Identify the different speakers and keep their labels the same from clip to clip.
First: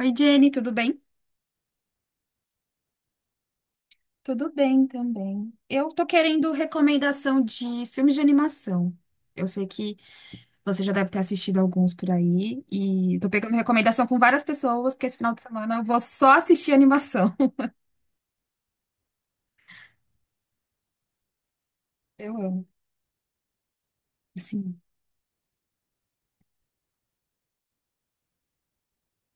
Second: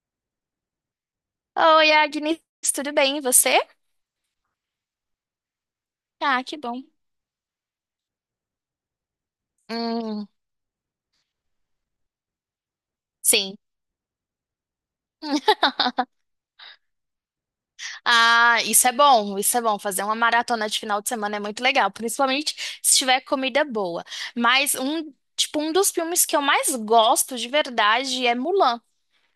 Speaker 1: Oi, Jenny, tudo bem?
Speaker 2: Oi, Agnes, tudo bem? E você?
Speaker 1: Tudo bem também. Eu tô
Speaker 2: Ah,
Speaker 1: querendo
Speaker 2: que bom.
Speaker 1: recomendação de filmes de animação. Eu sei que
Speaker 2: Hum,
Speaker 1: você já deve ter assistido alguns por aí e tô pegando
Speaker 2: sim.
Speaker 1: recomendação com várias pessoas, porque esse final de semana eu vou só assistir animação.
Speaker 2: Ah, isso é bom, isso é bom. Fazer uma maratona de final de semana é muito legal,
Speaker 1: Eu
Speaker 2: principalmente
Speaker 1: amo,
Speaker 2: se tiver comida boa. Mas
Speaker 1: sim,
Speaker 2: um dos filmes que eu mais gosto de verdade é Mulan.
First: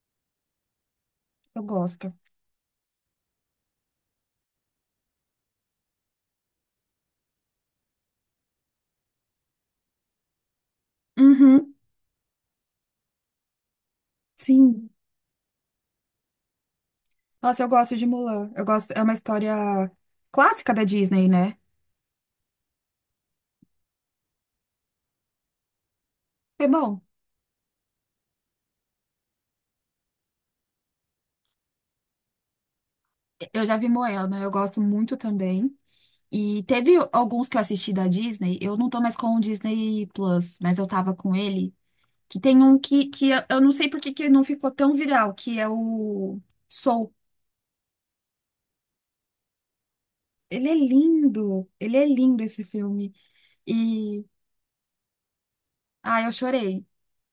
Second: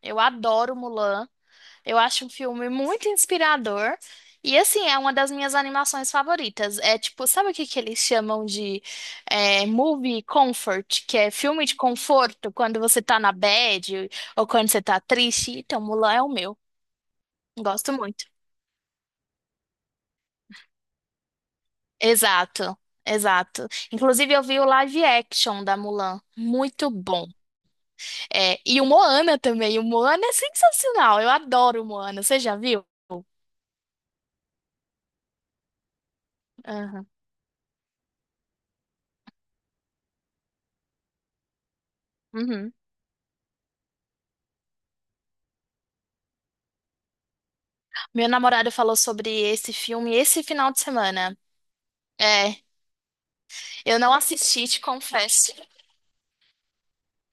Speaker 2: Eu adoro Mulan.
Speaker 1: eu
Speaker 2: Eu
Speaker 1: gosto.
Speaker 2: acho um filme muito inspirador. E assim, é uma das minhas animações favoritas. É tipo, sabe o que que eles chamam de movie comfort, que é filme
Speaker 1: Uhum,
Speaker 2: de conforto quando você tá na bad ou quando você
Speaker 1: sim.
Speaker 2: tá triste? Então, Mulan é o meu.
Speaker 1: Nossa, eu
Speaker 2: Gosto
Speaker 1: gosto de
Speaker 2: muito.
Speaker 1: Mulan. Eu gosto, é uma história clássica da Disney, né?
Speaker 2: Exato, exato. Inclusive, eu vi o live action da Mulan.
Speaker 1: Foi
Speaker 2: Muito
Speaker 1: bom.
Speaker 2: bom. É, e o Moana também. O Moana é sensacional. Eu adoro o Moana. Você já viu?
Speaker 1: Eu já vi Moana, eu gosto muito também. E teve
Speaker 2: Aham.
Speaker 1: alguns que eu assisti da Disney, eu não tô mais com o Disney Plus, mas eu tava com ele, que tem
Speaker 2: Uhum.
Speaker 1: um que eu não sei por que que não ficou tão viral, que é o Soul.
Speaker 2: Meu namorado falou sobre esse filme esse final de semana.
Speaker 1: Ele é lindo
Speaker 2: É,
Speaker 1: esse filme.
Speaker 2: eu não
Speaker 1: E,
Speaker 2: assisti, te confesso.
Speaker 1: ah, eu chorei,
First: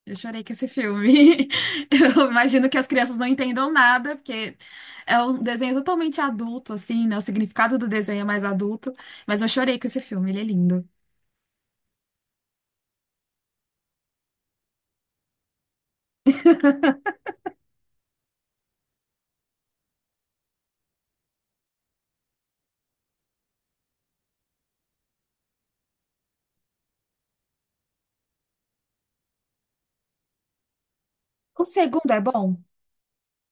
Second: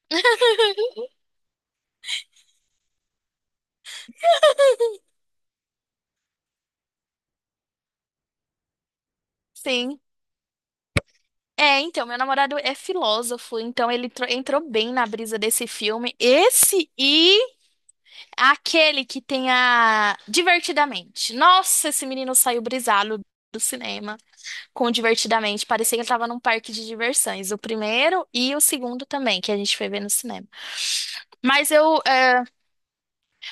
Speaker 1: eu chorei com esse filme. Eu imagino que as crianças não entendam nada, porque é um desenho totalmente adulto, assim, né? O significado do desenho é mais adulto, mas eu chorei com esse
Speaker 2: Sim.
Speaker 1: filme, ele é lindo.
Speaker 2: É, então, meu namorado é filósofo, então entrou bem na brisa desse filme. Esse e aquele que tem a Divertidamente. Nossa, esse menino saiu brisado do cinema com Divertidamente. Parecia que ele tava num parque de diversões. O primeiro e o segundo também, que a gente foi ver no cinema.
Speaker 1: O
Speaker 2: Mas eu,
Speaker 1: segundo é
Speaker 2: é,
Speaker 1: bom?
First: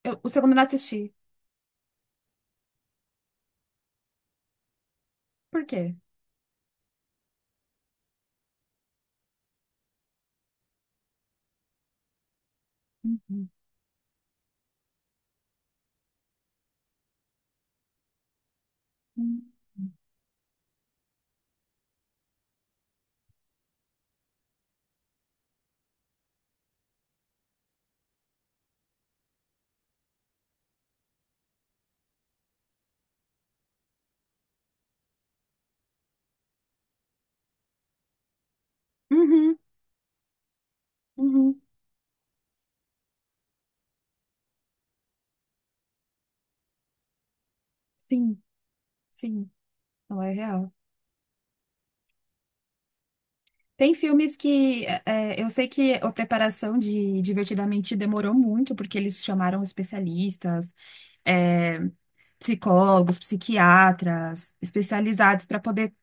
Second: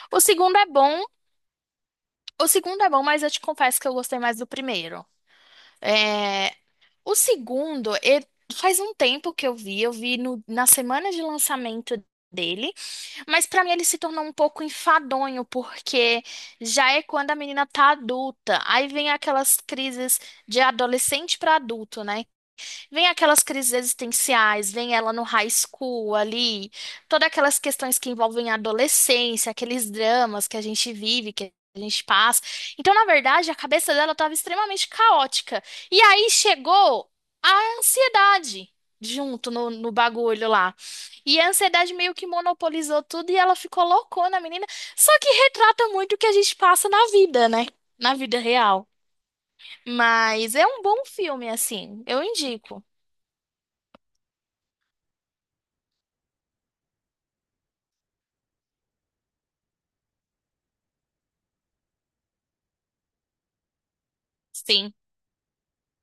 Speaker 1: Eu-
Speaker 2: o
Speaker 1: o segundo eu
Speaker 2: segundo
Speaker 1: não
Speaker 2: é bom.
Speaker 1: assisti.
Speaker 2: O segundo é bom, mas eu te confesso que eu gostei mais do primeiro.
Speaker 1: Por quê?
Speaker 2: É, o segundo, ele- faz um tempo que eu vi, na semana de lançamento dele, mas
Speaker 1: Uhum,
Speaker 2: pra mim ele se tornou um pouco enfadonho, porque já é quando a menina tá adulta, aí vem aquelas crises de adolescente pra adulto, né? Vem aquelas crises existenciais, vem ela no high school ali, todas aquelas questões que envolvem a adolescência, aqueles dramas que a gente vive, que a gente passa. Então, na verdade, a cabeça dela estava extremamente caótica. E aí chegou a ansiedade junto
Speaker 1: uhum,
Speaker 2: no bagulho lá. E a
Speaker 1: uhum.
Speaker 2: ansiedade meio que monopolizou tudo e ela ficou loucona, a menina. Só que retrata muito o que a gente passa na vida, né? Na vida
Speaker 1: Sim,
Speaker 2: real.
Speaker 1: sim, não é
Speaker 2: Mas é
Speaker 1: real.
Speaker 2: um bom filme, assim. Eu indico.
Speaker 1: Tem filmes que é, é, eu sei que a preparação de Divertidamente demorou muito, porque eles chamaram especialistas, é, psicólogos, psiquiatras,
Speaker 2: Sim.
Speaker 1: especializados para poder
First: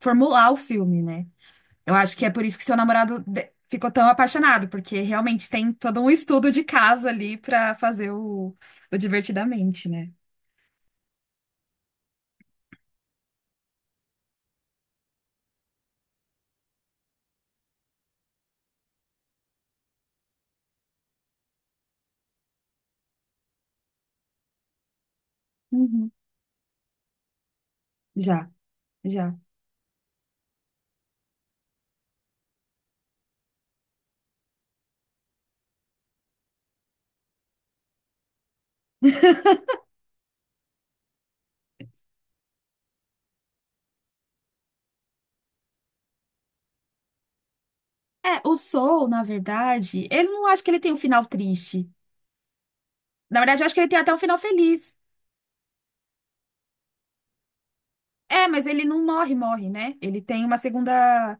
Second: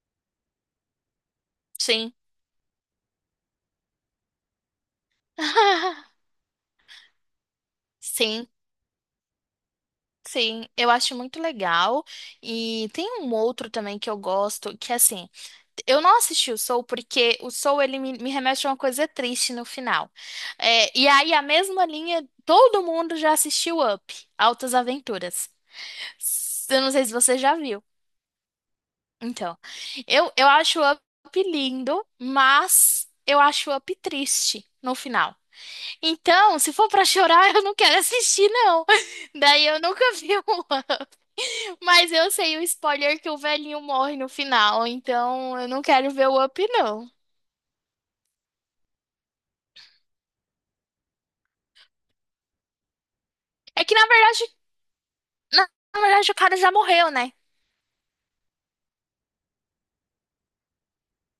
Speaker 1: formular o filme, né? Eu
Speaker 2: Sim.
Speaker 1: acho que é por isso que seu namorado de- ficou tão apaixonado, porque realmente tem todo um estudo de caso ali para fazer
Speaker 2: Sim,
Speaker 1: o Divertidamente, né?
Speaker 2: sim, eu acho muito legal. E tem um outro também que eu gosto, que é assim, eu não assisti o Soul porque o Soul ele me remete a uma coisa triste no final. É, e aí a mesma linha, todo mundo já assistiu Up, Altas Aventuras.
Speaker 1: Uhum.
Speaker 2: Eu não sei se você já viu.
Speaker 1: Já, já.
Speaker 2: Então, eu acho o Up lindo, mas eu acho o Up triste no final. Então, se for pra chorar, eu não quero assistir, não. Daí eu nunca vi um Up. Mas eu sei o spoiler que o velhinho morre no final, então eu não quero ver o Up, não.
Speaker 1: É, o Soul, na verdade, ele não acho que ele tem um final triste. Na verdade, eu acho que
Speaker 2: É
Speaker 1: ele
Speaker 2: que
Speaker 1: tem
Speaker 2: na
Speaker 1: até um final
Speaker 2: verdade,
Speaker 1: feliz.
Speaker 2: na, na verdade o cara já morreu, né?
Speaker 1: É, mas ele não morre, morre, né? Ele tem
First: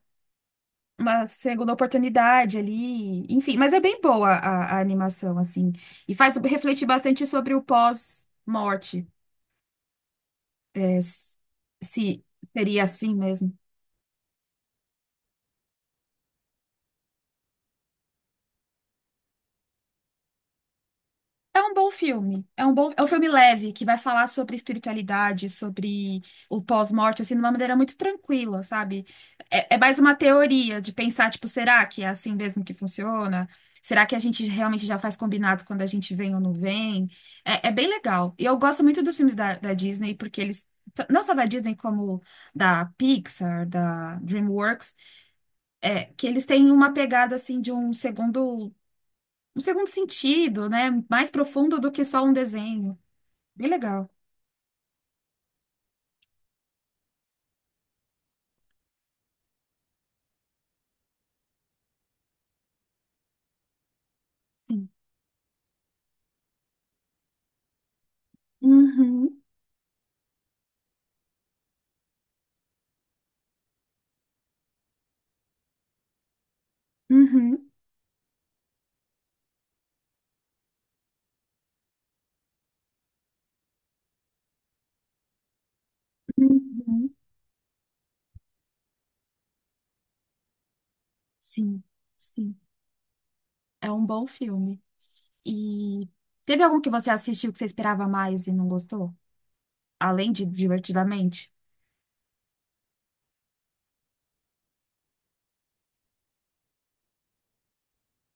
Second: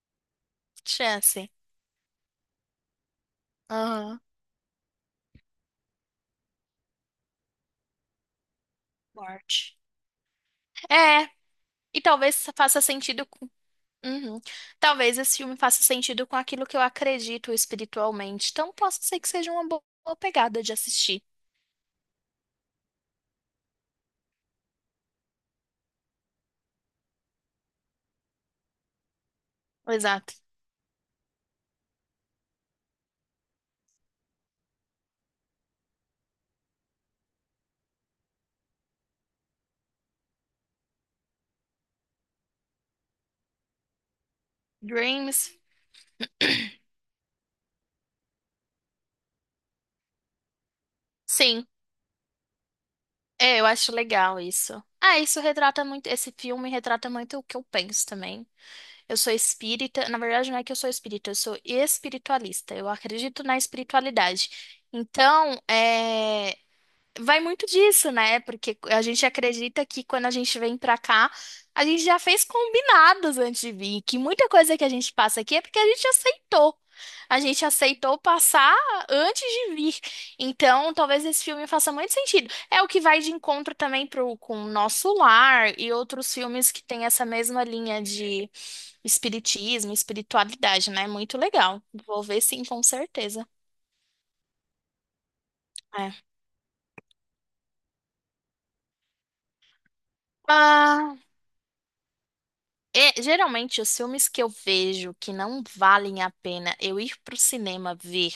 Speaker 1: uma
Speaker 2: Chance.
Speaker 1: segunda oportunidade ali. Enfim, mas é bem
Speaker 2: Aham.
Speaker 1: boa a animação, assim. E faz refletir bastante sobre o pós-morte.
Speaker 2: Morte.
Speaker 1: É,
Speaker 2: É,
Speaker 1: se
Speaker 2: e
Speaker 1: se
Speaker 2: talvez faça
Speaker 1: seria assim
Speaker 2: sentido com.
Speaker 1: mesmo.
Speaker 2: Uhum. Talvez esse filme faça sentido com aquilo que eu acredito espiritualmente. Então, posso ser que seja uma boa pegada de assistir.
Speaker 1: É um bom filme. É um bom, é um filme leve que vai falar sobre espiritualidade, sobre o pós-morte, assim, de uma maneira muito tranquila, sabe? É, é mais uma
Speaker 2: Exato.
Speaker 1: teoria de pensar, tipo, será que é assim mesmo que funciona? Será que a gente realmente já faz combinados quando a gente vem ou não vem? É, é bem legal. E eu gosto muito dos filmes da Disney, porque eles, t- não só da Disney, como da Pixar, da DreamWorks,
Speaker 2: Dreams.
Speaker 1: é, que eles têm uma pegada, assim, de um segundo sentido, né? Mais
Speaker 2: Sim.
Speaker 1: profundo do que só um desenho.
Speaker 2: É, eu
Speaker 1: Bem
Speaker 2: acho
Speaker 1: legal.
Speaker 2: legal isso. Ah, isso retrata muito, esse filme retrata muito o que eu penso também. Eu sou espírita, na verdade não é que eu sou espírita, eu sou espiritualista. Eu acredito na espiritualidade.
Speaker 1: Sim.
Speaker 2: Então, é, vai muito disso, né? Porque a gente
Speaker 1: Uhum,
Speaker 2: acredita que quando a gente vem pra cá, a gente já fez combinados antes de vir, que muita coisa que a gente passa aqui é porque a gente aceitou. A gente
Speaker 1: uhum,
Speaker 2: aceitou passar antes de vir. Então, talvez esse filme faça muito sentido. É o que vai de encontro também pro, com o Nosso Lar e outros filmes que têm
Speaker 1: uhum.
Speaker 2: essa mesma linha de espiritismo, espiritualidade, né? Muito
Speaker 1: Sim,
Speaker 2: legal. Vou ver
Speaker 1: sim.
Speaker 2: sim, com certeza.
Speaker 1: É um bom filme. E
Speaker 2: É.
Speaker 1: teve algum que você assistiu que você esperava mais e não gostou? Além de
Speaker 2: Ah,
Speaker 1: Divertidamente?
Speaker 2: é, geralmente, os filmes que eu vejo que não valem a pena eu ir pro cinema ver,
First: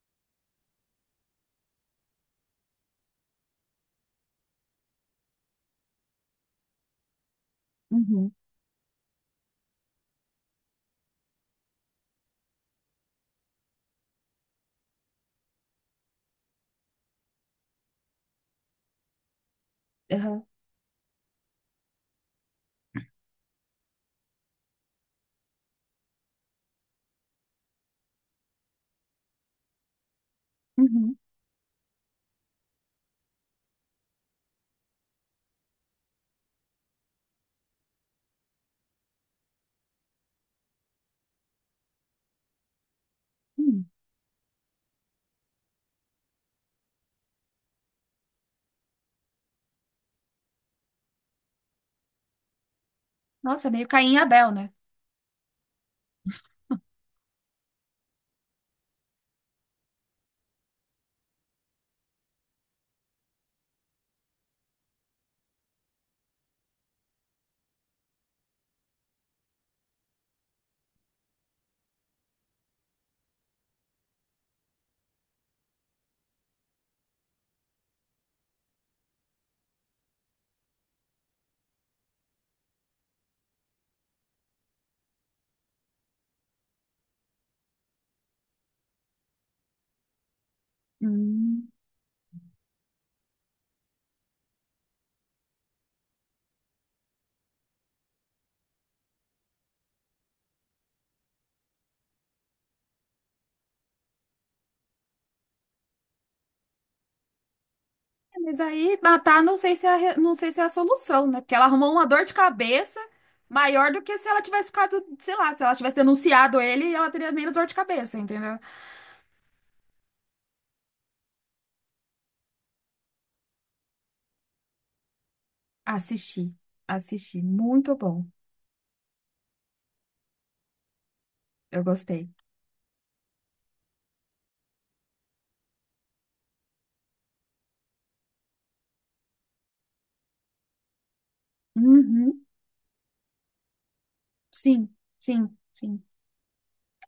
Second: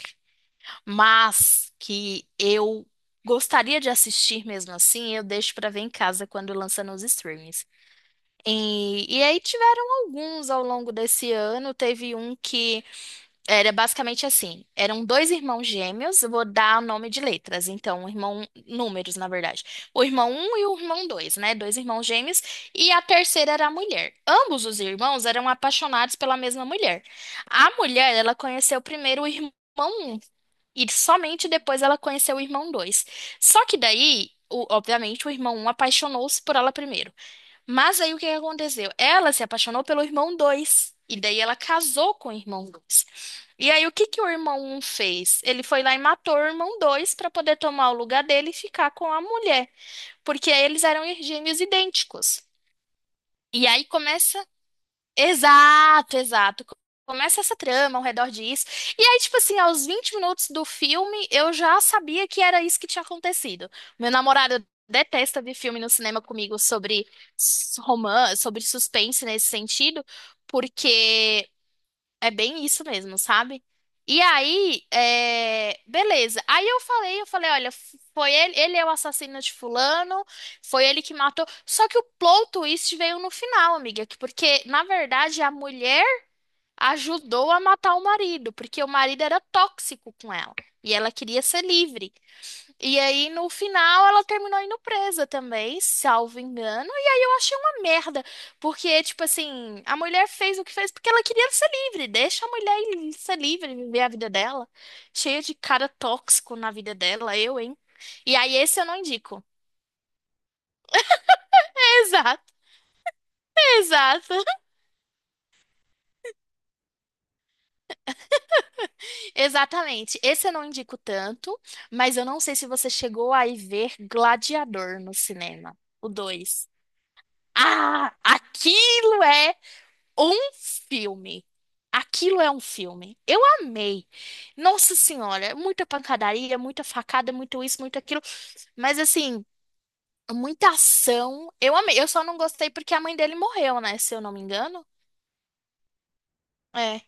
Speaker 2: mas que eu gostaria de assistir mesmo assim, eu deixo pra ver em casa quando lança nos streams.
Speaker 1: Uhum.
Speaker 2: E aí tiveram alguns ao longo desse ano. Teve um que era basicamente assim. Eram dois irmãos gêmeos, eu vou dar nome de letras, então, um irmão, números, na verdade. O irmão
Speaker 1: Aham.
Speaker 2: um e o irmão dois, né? Dois irmãos gêmeos, e a terceira era a mulher. Ambos os irmãos eram apaixonados pela mesma mulher. A mulher, ela conheceu primeiro o irmão um e
Speaker 1: Uhum.
Speaker 2: somente depois ela conheceu o irmão dois. Só que daí, obviamente, o irmão um apaixonou-se por ela primeiro. Mas aí o que que aconteceu? Ela se apaixonou pelo irmão dois. E daí ela casou com o irmão 2 e
Speaker 1: Uhum.
Speaker 2: aí, o que que o irmão um fez? Ele foi lá e matou o irmão 2 para poder tomar o lugar dele e ficar com a mulher, porque eles eram gêmeos idênticos. E
Speaker 1: Nossa,
Speaker 2: aí
Speaker 1: meio Caim e
Speaker 2: começa.
Speaker 1: Abel, né?
Speaker 2: Exato, exato. Começa essa trama ao redor disso. E aí, tipo assim, aos 20 minutos do filme, eu já sabia que era isso que tinha acontecido. Meu namorado detesta ver filme no cinema comigo sobre romance, sobre suspense nesse sentido, porque é bem isso mesmo, sabe? E aí, é, beleza. Eu falei, olha, foi ele, ele é o assassino de fulano, foi ele que matou. Só que o plot twist veio no final, amiga, porque na verdade a mulher ajudou a matar o marido, porque o marido era tóxico com ela e ela queria ser
Speaker 1: Hum.
Speaker 2: livre. E aí, no final, ela terminou indo presa também, salvo engano. E aí eu achei uma merda, porque, tipo assim, a mulher fez o que fez porque ela queria ser livre. Deixa a mulher ser livre, viver a vida dela. Cheia de cara tóxico na vida dela, eu, hein? E
Speaker 1: É,
Speaker 2: aí,
Speaker 1: mas
Speaker 2: esse eu não
Speaker 1: aí matar
Speaker 2: indico.
Speaker 1: não sei se é a, re- não sei se é a solução, né? Porque ela arrumou uma dor de
Speaker 2: Exato,
Speaker 1: cabeça maior do que se
Speaker 2: exato.
Speaker 1: ela tivesse ficado, sei lá, se ela tivesse denunciado ele, ela teria menos dor de cabeça, entendeu?
Speaker 2: Exatamente. Esse eu não indico tanto, mas eu não sei se você chegou a ir ver Gladiador no cinema, o
Speaker 1: Assisti,
Speaker 2: dois.
Speaker 1: assisti, muito
Speaker 2: Ah,
Speaker 1: bom.
Speaker 2: aquilo é um filme.
Speaker 1: Eu gostei.
Speaker 2: Aquilo é um filme. Eu amei. Nossa Senhora, é muita pancadaria, muita facada, muito isso, muito aquilo. Mas assim, muita ação. Eu amei. Eu só não
Speaker 1: Uhum.
Speaker 2: gostei porque a mãe dele morreu, né? Se eu não me engano.
Speaker 1: Sim, sim, sim.
Speaker 2: É.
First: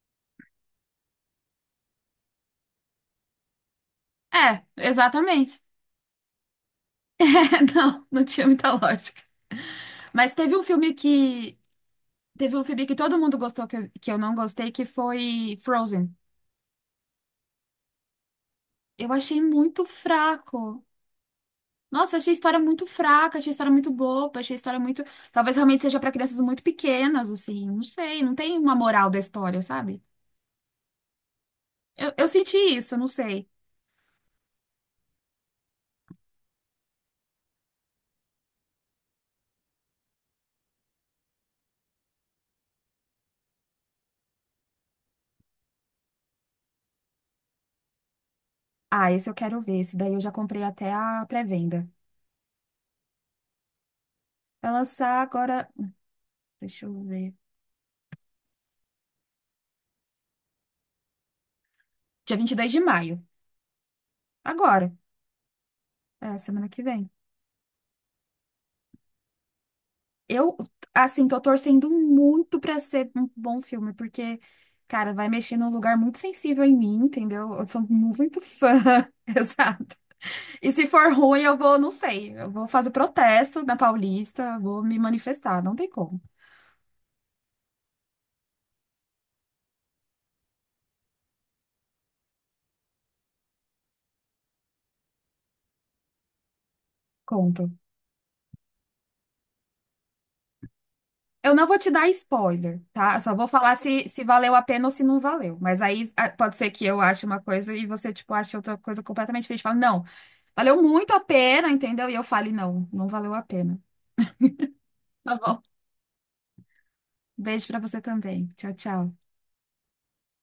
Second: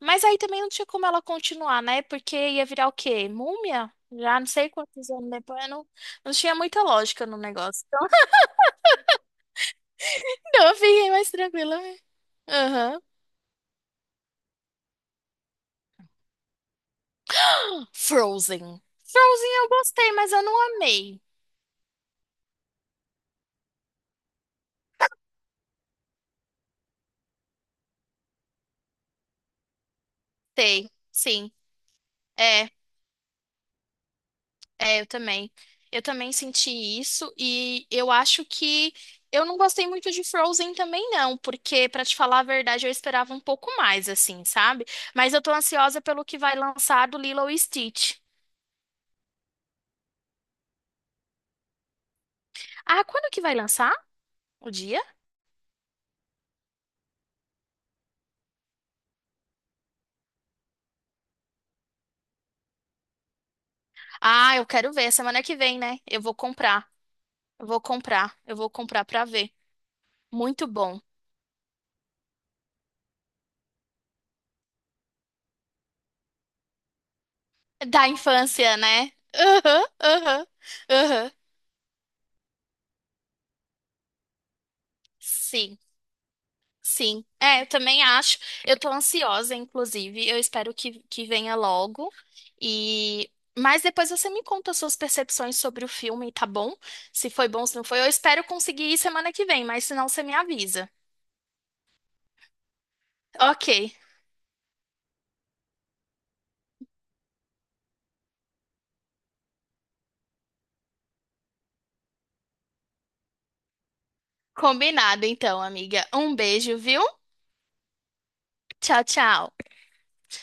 Speaker 2: Mas aí também não tinha como ela continuar, né? Porque ia virar o quê? Múmia? Já não
Speaker 1: É,
Speaker 2: sei quantos anos
Speaker 1: exatamente.
Speaker 2: depois. Não, não tinha muita lógica no
Speaker 1: É,
Speaker 2: negócio.
Speaker 1: não, não tinha muita lógica. Mas teve um
Speaker 2: Então eu
Speaker 1: filme
Speaker 2: fiquei mais
Speaker 1: que
Speaker 2: tranquila, né?
Speaker 1: teve um filme que
Speaker 2: Aham.
Speaker 1: todo mundo gostou que eu não gostei, que foi Frozen.
Speaker 2: Frozen.
Speaker 1: Eu achei
Speaker 2: Frozen eu
Speaker 1: muito
Speaker 2: gostei, mas eu não
Speaker 1: fraco.
Speaker 2: amei.
Speaker 1: Nossa, achei a história muito fraca, achei a história muito boba, achei a história muito. Talvez realmente seja para crianças muito pequenas, assim. Não sei, não tem uma moral da história, sabe?
Speaker 2: Sei, sim.
Speaker 1: Eu senti
Speaker 2: É,
Speaker 1: isso, não sei.
Speaker 2: é, eu também. Eu também senti isso e eu acho que eu não gostei muito de Frozen também não, porque pra te falar a verdade, eu esperava um pouco mais assim, sabe? Mas eu tô ansiosa pelo que vai lançar do Lilo e Stitch.
Speaker 1: Ah, esse eu quero ver. Esse daí eu já comprei até a pré-venda.
Speaker 2: Ah, quando que vai lançar? O
Speaker 1: Vai
Speaker 2: dia?
Speaker 1: lançar agora. Deixa eu ver. Dia 22 de maio.
Speaker 2: Ah, eu quero
Speaker 1: Agora,
Speaker 2: ver, semana que vem, né? Eu vou
Speaker 1: é, semana que
Speaker 2: comprar.
Speaker 1: vem.
Speaker 2: Eu vou comprar. Eu vou comprar pra ver.
Speaker 1: Eu,
Speaker 2: Muito bom.
Speaker 1: assim, tô torcendo muito pra ser um bom filme, porque, cara, vai mexer num lugar muito sensível em mim, entendeu? Eu sou
Speaker 2: Da
Speaker 1: muito fã,
Speaker 2: infância, né? Aham,
Speaker 1: exato.
Speaker 2: aham,
Speaker 1: E se for
Speaker 2: aham.
Speaker 1: ruim, eu vou, não sei, eu vou fazer protesto na Paulista, vou me manifestar, não
Speaker 2: Sim.
Speaker 1: tem como.
Speaker 2: Sim, é, eu também acho. Eu tô ansiosa, inclusive. Eu espero que venha logo. E mas depois você me conta suas percepções sobre o filme, tá bom? Se foi
Speaker 1: Conto.
Speaker 2: bom, se não foi. Eu espero conseguir ir semana que vem, mas se não, você me avisa.
Speaker 1: Eu não vou te dar spoiler, tá? Eu só vou falar
Speaker 2: Ok,
Speaker 1: se, se valeu a pena ou se não valeu. Mas aí pode ser que eu ache uma coisa e você, tipo, ache outra coisa completamente diferente. Fala, não. Valeu muito a pena, entendeu? E eu falei, não, não valeu a pena.
Speaker 2: combinado
Speaker 1: Tá bom.
Speaker 2: então, amiga. Um beijo, viu?
Speaker 1: Beijo pra você também. Tchau,
Speaker 2: Tchau,
Speaker 1: tchau.
Speaker 2: tchau.